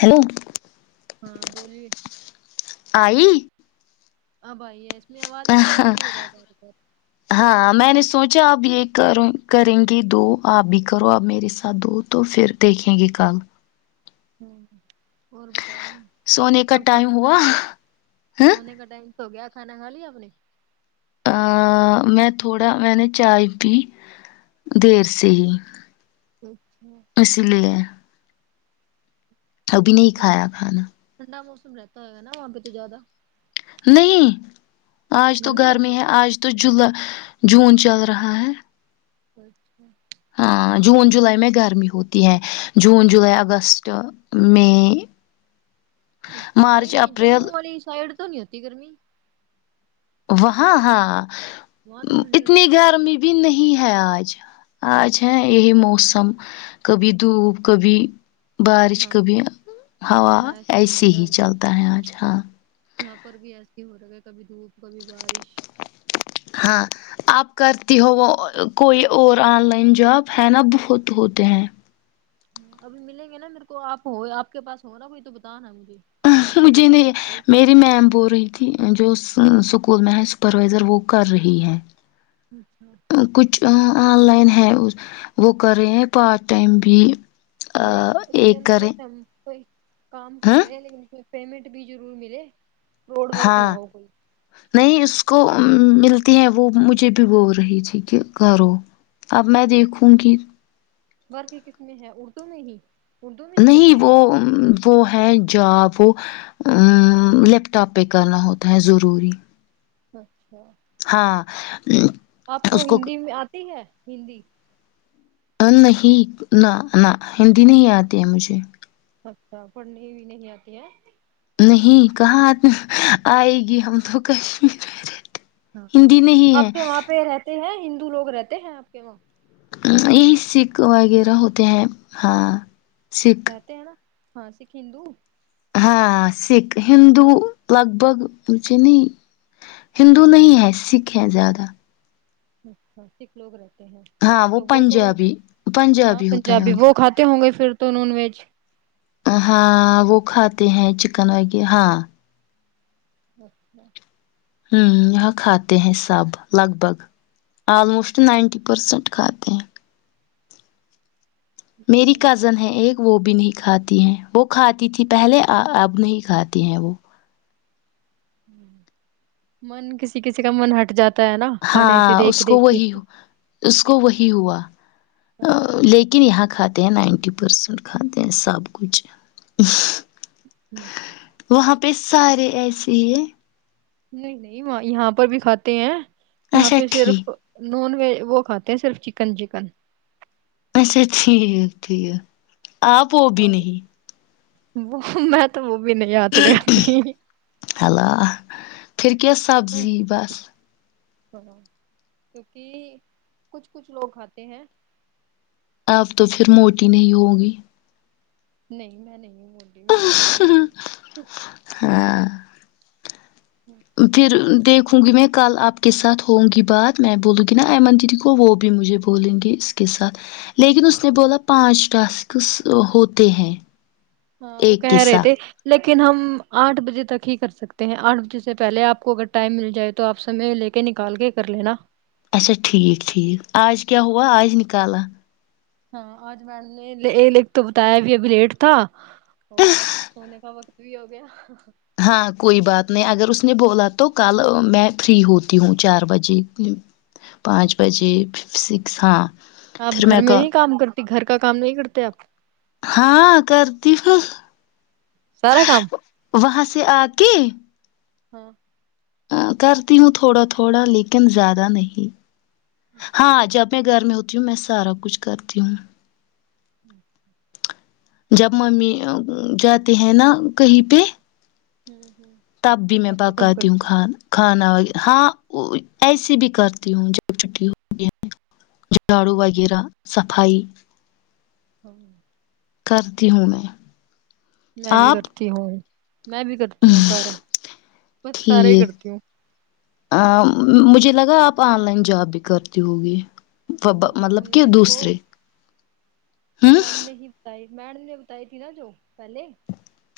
Hello ہاں بولیے آئی آ بائے اس میں آواز میں کیا ایشو ہو رہا ہے تھا اھر اچھا آپ یہ کر کریں گے دو آپ بھی کرو آپ میرے ساتھ دو تو پھر دیکھیں گے کل ہوں اور بتائی سونے کا اب ٹائم کھانا کا ہوا لیا ہاں سونے کا ڈائی س ہو گیا کھانا کھا لیا اپنی ا میں تھوڑا میں نے چائے پی دیر سے ہی اچھا اس لیے ابھی نہیں وہاں کھایا کھانا ٹھنڈا موسم رہتا ہو گا نا وہاں پہ تو زیادہ نہیں آج تو گرمی ہے آج تو جلہ جون چل رہا ہے اچھا ہاں جون جولائی میں گرمی ہوتی ہے جون جولائی اگست مئی چ اچھا مارچ نہیں اپریل جموں والی سائڈ تو نہیں ہوتی گرمی وہاں ہاں وہاں تو ٹھنڈ اتنی رہتی ہے گرمی بھی نہیں ہے ہے آج آج ہے یہی موسم کبھی دھوپ کبھی بارش ہاں کو بھی ہوا ایسے ہو ایسی رہا ہی چلتا ہے آج ہاں یہاں پر بھی ایسے ہو رہا ہے کبھی دھوپ کبھی بارش ہاں آپ کرتی ہو وہ کوئی اور آن لائن جاب ہے نا بہت ہوتے ہیں ابھی ملیں گے نا میرے کو آپ آپ کے پاس ہوناا کوئی تو بت نا ا مجھے نہیں میری میم بو رہی تھی جو اسکول میں ہے سپروائزر وہ کر رہی ہے اچھا ا کچھ آن لائن ہے وہ کر رہے ہیں پارٹ ٹائم بھی ب اس کے ایک اندر کریں جیسے ہم کوئی کام کر ہاں لے لیکن پھر پیمنٹ بھی ضرور ملے روڈ ورک نہ ہاں ہو کوئی نہیں اس کو ملتی ہیں وہ مجھے بھی بول رہی تھی کہ گو اب میں دیکھوں گی تو نہیں ہی اردو میں ہی نہیں کرتے ہیں وہ ہم وہ ہے جاب کو ا لیپ ٹاپ پہ کرنا ہوتا ہے ضروری ہچ ہاں [inaudible] آپ کو ہندی میں آتی ہے ہندی نہیں نہ نہ ہندی نہیں آتی ہے مجھے اچھا پڑھنے بھی نہیں آتی ہے نہیں کہاں آ آئے گی ہم تو کشمیر میں رہتے آپ کے وہاں پہ رہتے ہیں ہندو لوگ رہتے ہیں آپ کے وہاں یہی سکھ وغیرہ ہوتے ہیں ہاں سکھ وتے ہیں نا ہاں سکھ ہندو ہاں سکھ ہندو لگ بگ مجھے نہیں ہندو نہیں ہے سکھ ہیں زیادہ اچھا سھ لوگ رہتے ہاں تو وہ تو پنجابی ہاں ہوتا ہے پنجابی ان وہ کھاتے ہوں گے پھر تو نان ویج ہاں وہ کھاتے ہیں چکن ویرہ ہاں اچھا [inaudible] ہوں یہاں کھاتے ہیں سب لگ بھگ آللموسٹ نائنٹی پرسنٹ کھاتے ہیں میری اچھا کزن ہے ایک وہ بھی نہیں کھاتی ہیں وہ کھاتی تھی پہلے اب نہیں کھاتی ہیں وہ من کسی کسی کا من ہٹ جاتا ہے نا کھانے ہاں سے دیکھ اس کو دیکھ کے وہی ہاں اس کو وہی ہوا ہوں لیکن یہاں کا کھاتے ہیں نائنٹی پرسینٹ کھاتے ہیں سب کچھ وہاں پ سارے ایس یہ نہیں نہیں یہاں پر بھی کھاتے ہیں یہاں اچھا پہ ٹھیک صرف نان ویج وہ کھاتے ہیں صرف چکن چکن اچھا ٹھیک ٹھیک آپ وہ بھی اور نہیں وہ میں تو بھی نہیں ہاتھ لگاتی میں، ہیلو پھر کیا سبزی بس سناو کیونکہ کچھ کچھ لوگ کھاتے ہیں اب تو پھر موٹی نہیں ہوگی نہیں میں نہیں موٹی میں پتلی سی ہوں ہاں پھر دیکھوں گی میں کل آپ کے ساتھ ہووں گی بات میں بولوں گی نا ایمن دیدی کو وہ بھی مجھے بولیں گے اس کے ساتھ لیکن اس نے بولا پانچ ٹاسکس ہوتے ہیں ہاں وہ ایک کہہ کے رہے تھے ساتھ لیکن لیکن ہم آٹھ بجے تک ہی کر سکتے ہیں آٹھ بجے سے پہلے آپ کو اگر ٹائم مل جائے تو آپ سمے لے کے نکال کے کر لینا اچھا ٹھیک ٹھیک آج کیا کیا ہوا آج نکالا ہاں آج میم نے ل تو بتایاب ابھی لیٹ تھا اور اب سونے کا وقت بھی ہو گیا ہاں کوئی بات نہیں اگر اس نے بولا تو کل میں فری ہوتی ہوں چار بجے پانچ بجے سکس ہاں آپ پھر گھر میں کہ نہیں کام کرتے گھر کا کام نہیں کرتے آپ ہاں کرتی پ سارا کام وہاں سے آ کے ہاں ا کرتی ہوں تھوڑا تھوڑا لیکن زیاد نہیں ہاں جب میں گھر میں ہوتا تی ہوں میں سارا کچھ کرتی ہوں جب ممی جاتے ہیں نا کہیں پہ ہوں [inaudible] تب بھی میں اچھا تب پکاتم کرتے خانا و ہاں ایسی بھی کرتی ہوں جب چھٹی ہو گی ج جاڑو وغیرہ [unintelligible] صفائی [unintelligible] ہوں [unintelligible] کرتی ہوں میں [unintelligible] میں بھی آپ کرتی ہوں [unintelligible] میں بھی کرتی ہوں سارا بس سارا ہی ٹھیک کرتی ہوں [unintelligible] مجھے لگا آپ آن لائن جاب بھی کرتی ہوگی [unintelligible] نہیں نہیں آن مطلب کہ لائن وہ دوسرے ہ میڈم نے ہی بتائی میڈم نے بتائی تھی نا جو پہلے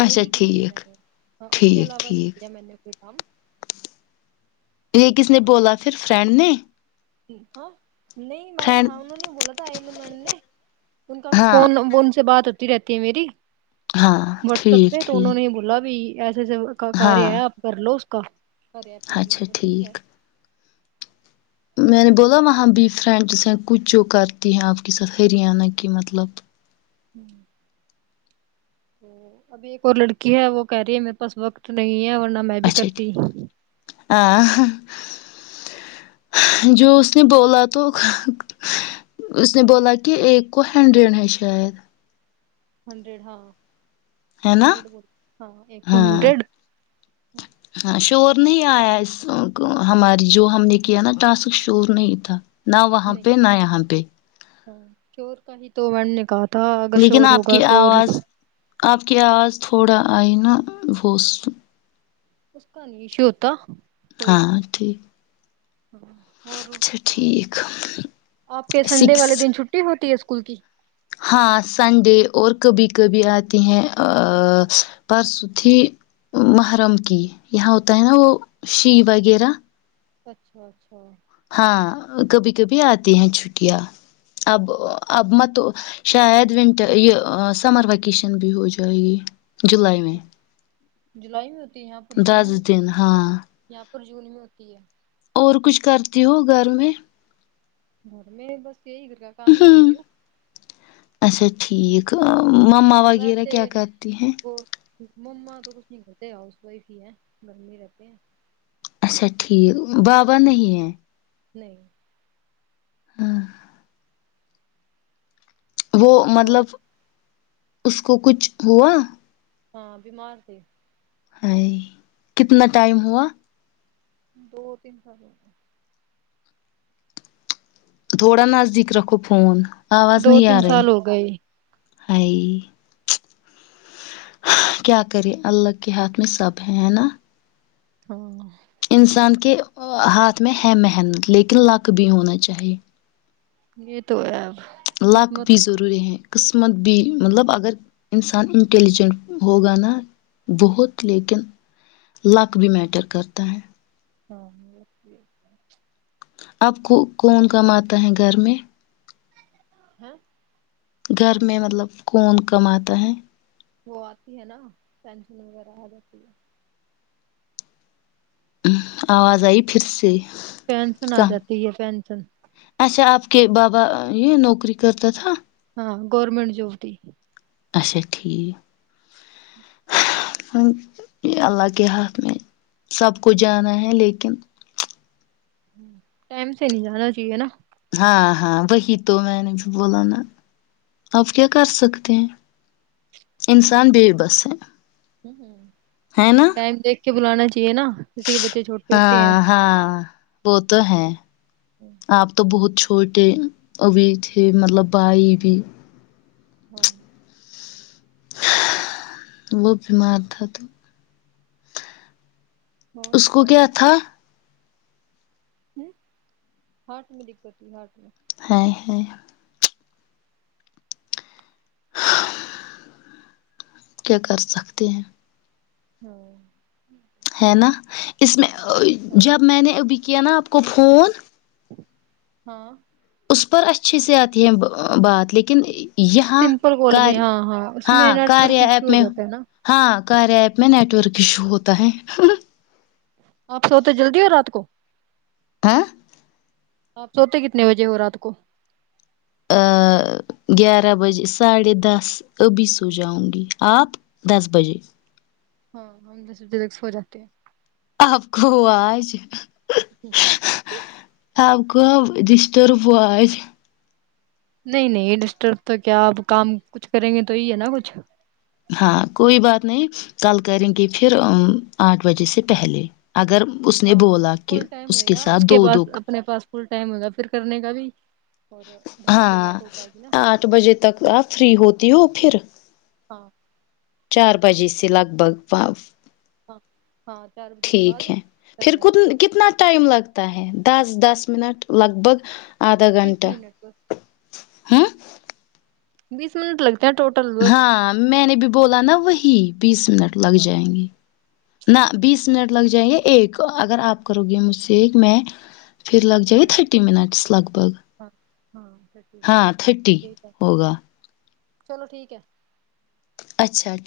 اچھا وہی کی تھی میں ٹھیک نے ہاں اس کے ٹھیک علاوہ نہیں ٹھیک کیا میں نے کوئی کام یہ کس نے بولا پھر فرینڈ نے جی ہاں نہیں میم فرینڈ ہاں انہوں نے بولا تھا ایمن میڈم نے ان کا ہاں فون ان سے بات رہتی ہے میری ہاں واٹسیپ ٹھیک پہ تو انہوں نے ہی ٹھیک بولا بھی سے کار ہاں آ آپ کر لو ک [unintelligible] کررے اپنے مل تو ٹھیک ہے میں نے بولا وہاں بھی فرینڈ جس ہیں کچھ جو کرتی ہیں آپ کے ساتھ ہریانہ کی مطلب ہمم ابھی ایک اور لڑکی ہے وہ کہہ رہی ہے میرے پاس وقت نہیں ہے ورنہ میں بھی اچھا کرتی ا ہاں جو اس نے بولا تو اس نے بولا کہ ایک کو ہینڈرین ہے شاید ہنڈریڈ ہاں ہے نا ہنڈریڈ ہاں ایک ہاں ہنڈریڈ ہاں شور نہیں آیا اس ہماری جو ہم نے کیا نا ٹاسک شور نہیں تھا نہ وہاں نہیں پہ نہ یہاں پہ ہاں شور [unintelligible] لیکن شور آپ ہوگا کی تو آواز اس آپ کی آواز تھوڑا آئی نا وہ اس کا نہیں ایشو ہوتا کوئی ہاں ٹھیک اور اچھا ٹھیک [inaudible] آپ کے سنڈے والے سکس دن چھٹی ہوتی ہے اس کلکی ہاں سنڈے اور کبھی کبھی آتے ہیں پرس تھی محرم کی یہاں ہوتا ہے نا وہ شی وغیرہ اچھا اچھا ہاں کبھی کبھی آتی ہیں چھٹیاں اب اب م تو شاید ونٹر یہ سمر ویکیشن بھی ہو جائے گی جولائی میں جولائی میں ہوتی ہے دس دن ہاں پرجنی میں ہوتی ہے اور کچھ کرتی ہو گھر میں گھر میں بس یہی گھر کا کام ہ نہیں کرتی ہوں اچھا ٹھیک مما وغیرہ ویسے کیا کرتی ہیں وہ مما تو کچھ نہیں کرتے ہاؤس وائف ہی ہے گھر میں رہتے ہیں اچھا ٹھیک بابا نہیں ہیں نہیں ہاں وہ مطلب اور اس کو کچھ ہوا ہاں بیمار س ہ کتنا ٹائم ہوا دو تین سالوں میں تھوڑا نزدیک رکھو فون دو تین سال ہو گئے ہی ہائے کیا کرے اللہ کے ہاتھ میں سب ہیں ہیں نا ہاں انسان کے ہاتھ میں ہے محنت لیکن لک بھی ہونا چاہیے یہ تو ہے لاک بھی قسمت ضروری ہے قسمت بھی مطلب اگر انسان انٹیلیجنٹ ہوگا نا بہت لیکن لک بھی میٹر کرتا ہے ہاں اب کو کون کماتا ہے گھر میں؟ ہاں گھر میں مطلب کون کماتا ہے وہ آتی ہے نا ینشن وغیرہ آ جاتی ہے آواز آئی پھر سے پینسن آ کم جاتی ہے پینسن کہ بابا یہ نوکری کرتا تھا ہاں گورورمنٹ جب ت اچھا ٹھیک اللہ کے ہاتھ میں سب کوچ جانا ہے لیکن ٹائم سے نہیں جانا چاہیے نا ہاں ہاں وہی تو میں نے جو بولا نا آپ کیا کر سکتے ہیں انسان بے بس ہے ہ ہوں ہے نا دیک بلانا چاہیے ن کسی کے بچے چھوٹے ہوتے ہیں ہاں ہاں وہ تو ہے آپ تو بہت چھوٹے ابھی تھے مطلب بھائی بھی ہاں وہ بیمار تھا تو اور اس کو کیا تھا ہ ہارٹ میں دقت ت ہرٹ میں ہ ہاں کیا کر سکتے ہیں ہاں ہے نا اس میں ہاں جب میں نے ابھی کیا نا آپ کو فون ہاں اس پر اچھی سے آتی ہیں بات لیکن یہاں سمپل کال کار میں ہاں اس ہاں میں نیٹ ورک کاریا ایشو ایپ ہو میں جاتا ہے نا ہاں کاریا ایپ میں نیٹورک کشو ہوتا ہے آپ سوتے جلدی ہو رات کو ہ آپ سوتے کتنے بجے ہو رات کو گیارہ بجے ساڑھے دس ابھی سو جاؤں گی آپ دس بجے ہاں ہم جسر جیک ہو جاتے ہیں آپ کوو آج [inaudible] سب کو دستت ر پواز نہیں نہیں ڈسٹرب تو کیا اب کام کچھ کریں گے تو ہی ہے نا کچھ ہاں کوئی بات نہیں کل کریں گے پھر آٹھ بجے سے پہلے اگر اس نے ہاں بولا کہ فل ٹائم اس ہوئے کے گا ساتھ دو پاس دک اپنے پاس فل ٹائم ہوگا پھر کرنے کا بھی اور ڈھنگ سے ہاں بات ہو پائے گی نا آٹھ بجے تک آپ فری ہوتی ہو پھر ہاں چار بجے سے لگ بھگ و ہاں ہاں چار بجے کے ٹھیک بعد ہے کر پھر لینا ک کتنا ٹائم لگتا ہے دس دس منٹ لگ بھگ آدھا بیس گھنٹہ منٹ بس ہاں بیس منٹ لگتا ہاں میں نے بھی بولا نا وہی بیس منٹ لگ ہاں جائیں گے نہ بیس منٹ لگ جائیں گے ایک اگر آپ کرو گے مجھ سے ایک میں پھر لگ جائےے ہاں تھرٹی منٹس لگ بھگ ہاں ہاں ہاں ٹھیک تھرٹی ہے ہوگا چلو ٹھیک ہے اچا ٹیک